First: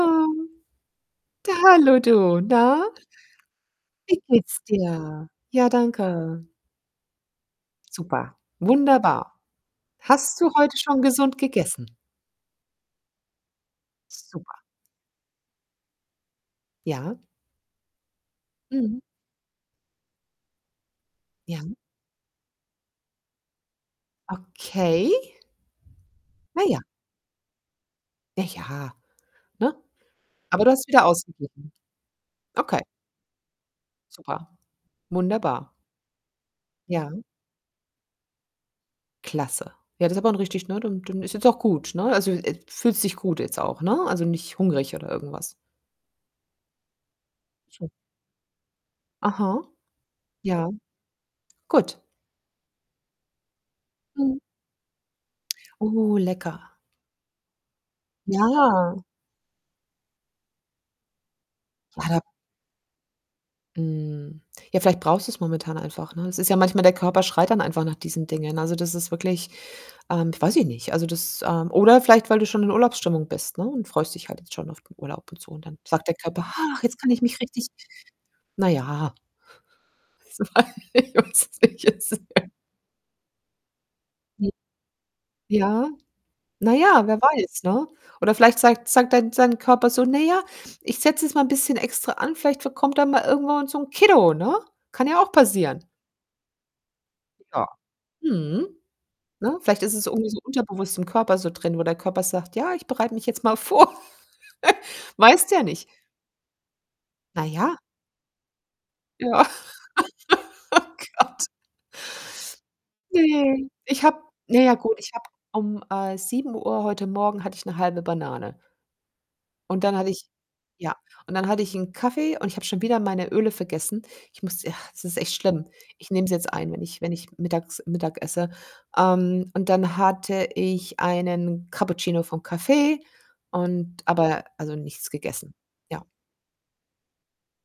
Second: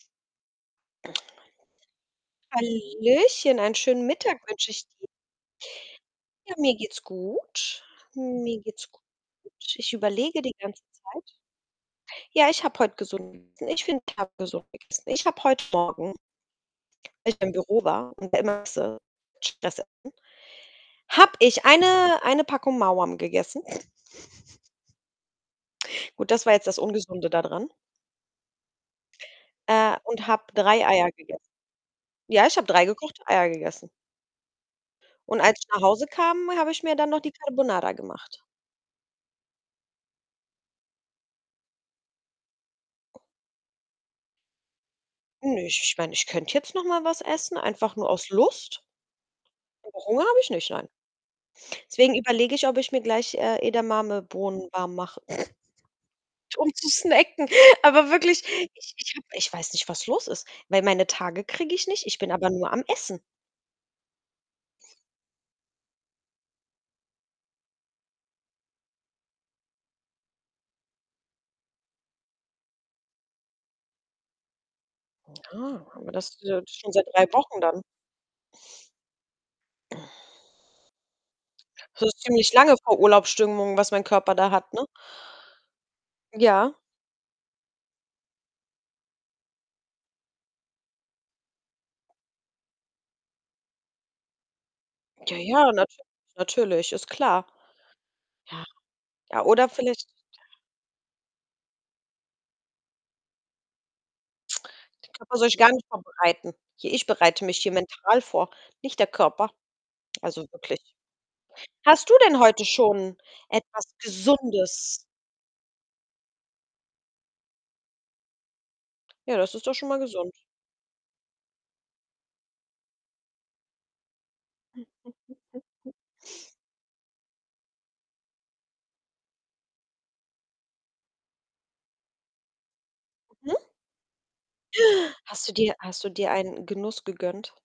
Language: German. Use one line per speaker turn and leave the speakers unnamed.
Ähm, da, hallo du, na?
Hallöchen, einen schönen
Wie
Mittag
geht's
wünsche ich dir.
dir? Ja, danke.
Ja, mir geht's gut.
Super,
Mir geht's gut.
wunderbar.
Ich
Hast
überlege
du
die
heute
ganze
schon
Zeit.
gesund gegessen?
Ja, ich habe heute gesund gegessen. Ich finde, ich habe
Super.
gesund gegessen. Ich habe heut Morgen
Ja.
als ich im Büro war und
Mhm.
[unintelligible] habe
Ja.
ich eine eine Packung Maoam gegessen.
Okay.
Gut, das war
Na
jetzt das
ja.
Ungesunde da dran.
Ja, ja, ne?
Äh, und habe
Aber du
3
hast wieder
Eier gegessen.
ausgeglichen.
Ja, ich habe
Okay.
3 gekochte Eier gegessen.
Super.
Und als ich
Wunderbar.
nach Hause kam, habe ich mir dann noch
Ja.
die Carbonara gemacht.
Klasse. Ja, das ist aber 'n richtig ne, dann dann ist jetzt auch gut, ne? Also, äh, fühlst dich gut jetzt auch, ne? Also nicht hungrig oder irgendwas.
Nö, ich ich meine, ich könnt jetzt noch mal was essen,
So
einfach nur aus Lust.
Aha?
Aber Hunger habe ich nicht,
Ja.
nein.
Gut.
Deswegen überlege ich, ob ich mir gleich, äh,
Mhm.
Edamame-Bohnen warm mache,
Oh, lecker.
um zu snacken. Aber wirklich, ich
Ja.
ich habe ich weiß nicht, was los ist, weil meine Tage kriege ich nicht,
Ja,
ich
da
bin aber nur am Essen.
Mhm. Ja, vielleicht brauchst du's momentan einfach, ne? Es ist ja manchmal der Körper schreit dann einfach nach diesen Dingen. Also, das ist wirklich ähm, weiß ich nicht, also, das, ähm oder vielleicht, weil du schon in Urlaubsstimmung bist, ne, und freust dich halt jetzt schon auf den Urlaub
Hm,
und so und dann
ja,
sagt
aber
der
das ist
Körper:
ja jetzt
„Ach,
schon
jetzt
seit
kann ich
3
mich
Wochen
richtig“
dann.
Na ja.
So
[unintelligible]
ziemlich lange vor Urlaubsstimmung, was mein Körper
Hm.
da hat, ne?
Ja,
Ja.
na ja, wer weiß, ne? Oder vielleicht sagt sagt dein sein Körper so: „Ne, ja, ich setze jetzt mal 'n bisschen extra an, vielleicht ver kommt dann mal irgendwann so 'n Kiddo,“ ne? Kann ja auch
Ja, ja,
passieren.
natürlich, natürlich ist klar.
Ja.
Ja,
Mhm,
ja,
ne?
oder
Vielleicht ist
vielleicht
es irgendwie so unterbewusst im Körper so drin, wo der Körper sagt: „Ja, ich bereite mich jetzt mal vor.“
Der Körper soll
Weißt du
sich
ja
gar nicht
nicht.
vorbereiten. Hier ich bereite
Na
mich hier
ja.
mental vor, nicht der
Ja.
Körper. Also, wirklich.
Oh Gott.
Hast du denn heute schon
Ne.
etwas
Ich habe na ja, gut,
Gesundes
ich habe um, äh, 7:00 heute Morgen hatte ich 'ne 0,5 Banane.
Ja, das ist doch
Und
schon
dann
mal
hatte ich
gesund.
ja, und dann hatte ich 'n Kaffee und ich habe schon wieder meine Öle vergessen. Ich musste ja, es ist echt schlimm. Ich nehme sie jetzt ein, wenn ich wenn ich mittags Mittag esse, ähm, und dann hatte ich einen Cappuccino vom Café
Mhm.
und aber also, nichts
Hast du
gegessen,
dir hast
ja.
du dir einen Genuss gegönnt?